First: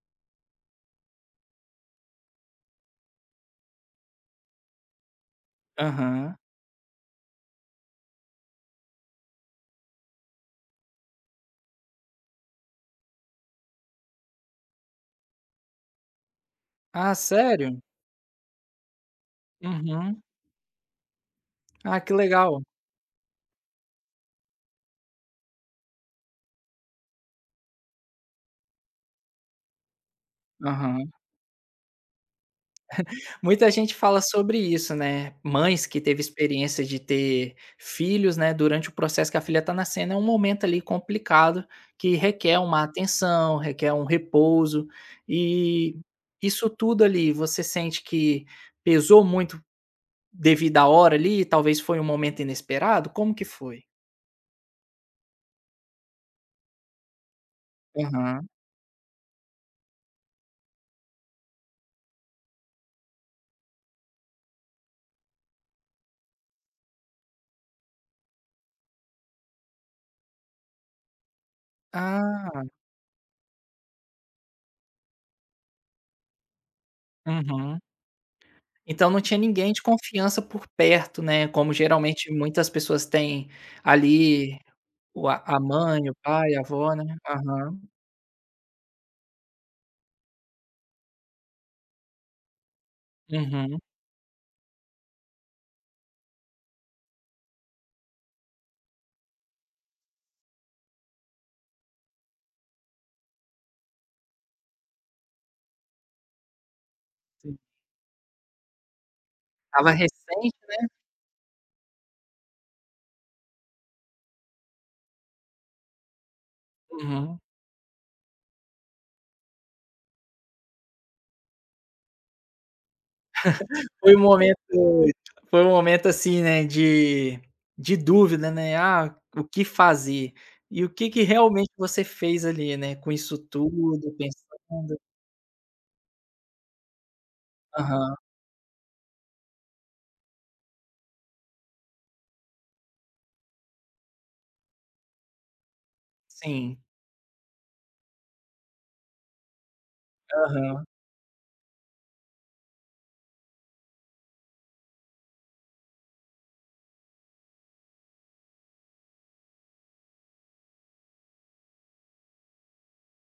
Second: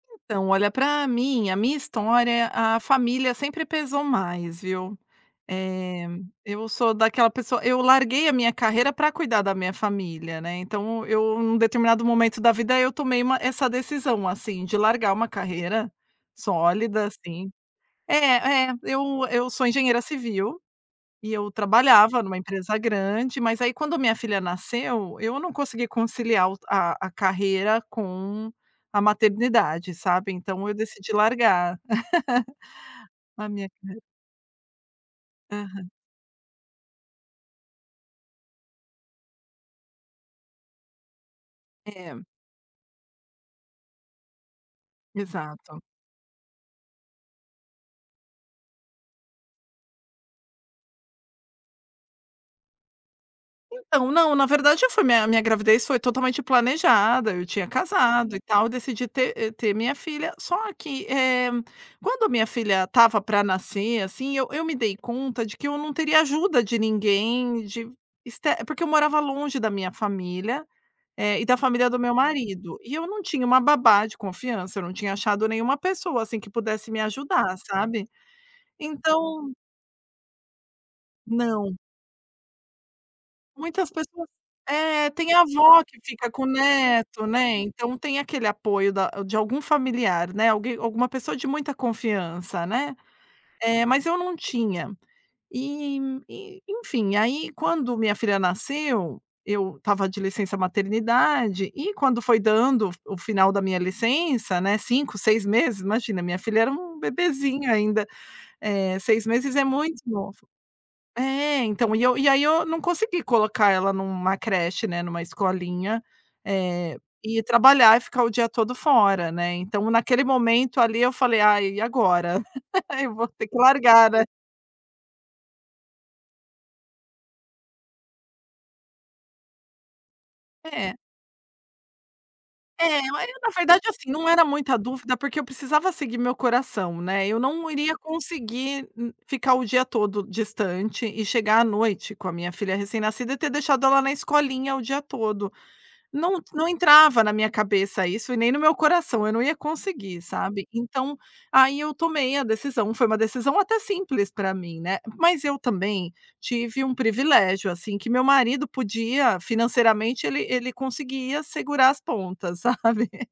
Então olha pra mim, a minha história, a família sempre pesou mais, viu. Eh, Aham. eu sou daquela pessoa eu larguei a minha carreira pra cuidar da minha família, né. Então eu num determinado momento da vida eu tomei uma essa decisão assim de largar uma carreira, sólida Ah assim. sério? É é eu eu sou engenheira Uhum. civil, e eu Ah, que trabalhava numa legal. empresa grande, mas aí quando a minha filha nasceu, eu não consegui conciliar o t a a carreira com a maternidade, sabe. Então eu Aham. decidi largar a minha Muita gente carre fala sobre isso, né, mães Aham. que teve experiência de ter filhos, né, durante o processo que a filha tá nascendo é um momento ali complicado, que É. requer uma atenção, requer um repouso, Exato. e isso tudo ali você sente que pesou muito devido a hora ali, talvez foi um momento inesperado, como que foi? Então, não, verdade eu fui minha minha gravidez foi totalmente planejada, eu tinha casado e Aham. tal, decidi ter e ter minha filha, só que, eh, quando a minha filha estava pra nascer, assim, eu eu me dei conta de que eu não teria ajuda de ninguém, de ester porque eu morava longe da minha família, eh, e da família do meu Ah. marido, e eu não tinha uma babá de confiança, não tinha achado nenhuma pessoa, assim, que pudesse me ajudar, Uhum. sabe. Então não tinha Então ninguém de confiança por perto, né, como Não. geralmente muitas pessoas têm Muitas pessoas ali, é o tem a a a avó que mãe, o fica com pai, a avó né? neto, né. Aham. Então tem aquele apoio da de algum familiar, né, alguém, alguma pessoa de muita confiança, né, Uhum. eh, mas eu não tinha. E e enfim aí quando minha filha nasceu, eu estava de licença-maternidade, e quando foi dando o f o final da minha licença, né, 5, 6 meses, imagina minha filha era um Sim. bebezinho ainda, eh, 6 meses é Estava muito novo. recente, né? É, então e eu e aí eu não consegui colocar ela numa creche, né, em uma escolinha, eh, e Uhum. trabalhar e ficar o dia todo fora, né. Então naquele momento ali eu falei: "Ai e agora? Eu vou ter que largar, Foi um né?". momento foi um momento, assim, né, de de dúvida, né, ah, o que fazer? E o É. que que realmente você fez ali, né, É, com e isso na verdade assim, tudo, não era muita pensando? dúvida, porque eu precisava seguir meu coração, né. Eu não iria Aham. conseguir n ficar o dia todo distante e chegar à noite com a minha filha recém-nascida e ter deixado ela na escolinha o dia todo. Não não Sim. entrava na minha cabeça isso e nem no meu coração, eu não ia conseguir, sabe. Aham. Então aí eu tomei a decisão, foi uma decisão até simples para mim, né, mas eu também tive um privilégio, assim, que meu marido podia, financeiramente ele ele conseguia segurar as pontas, sabe.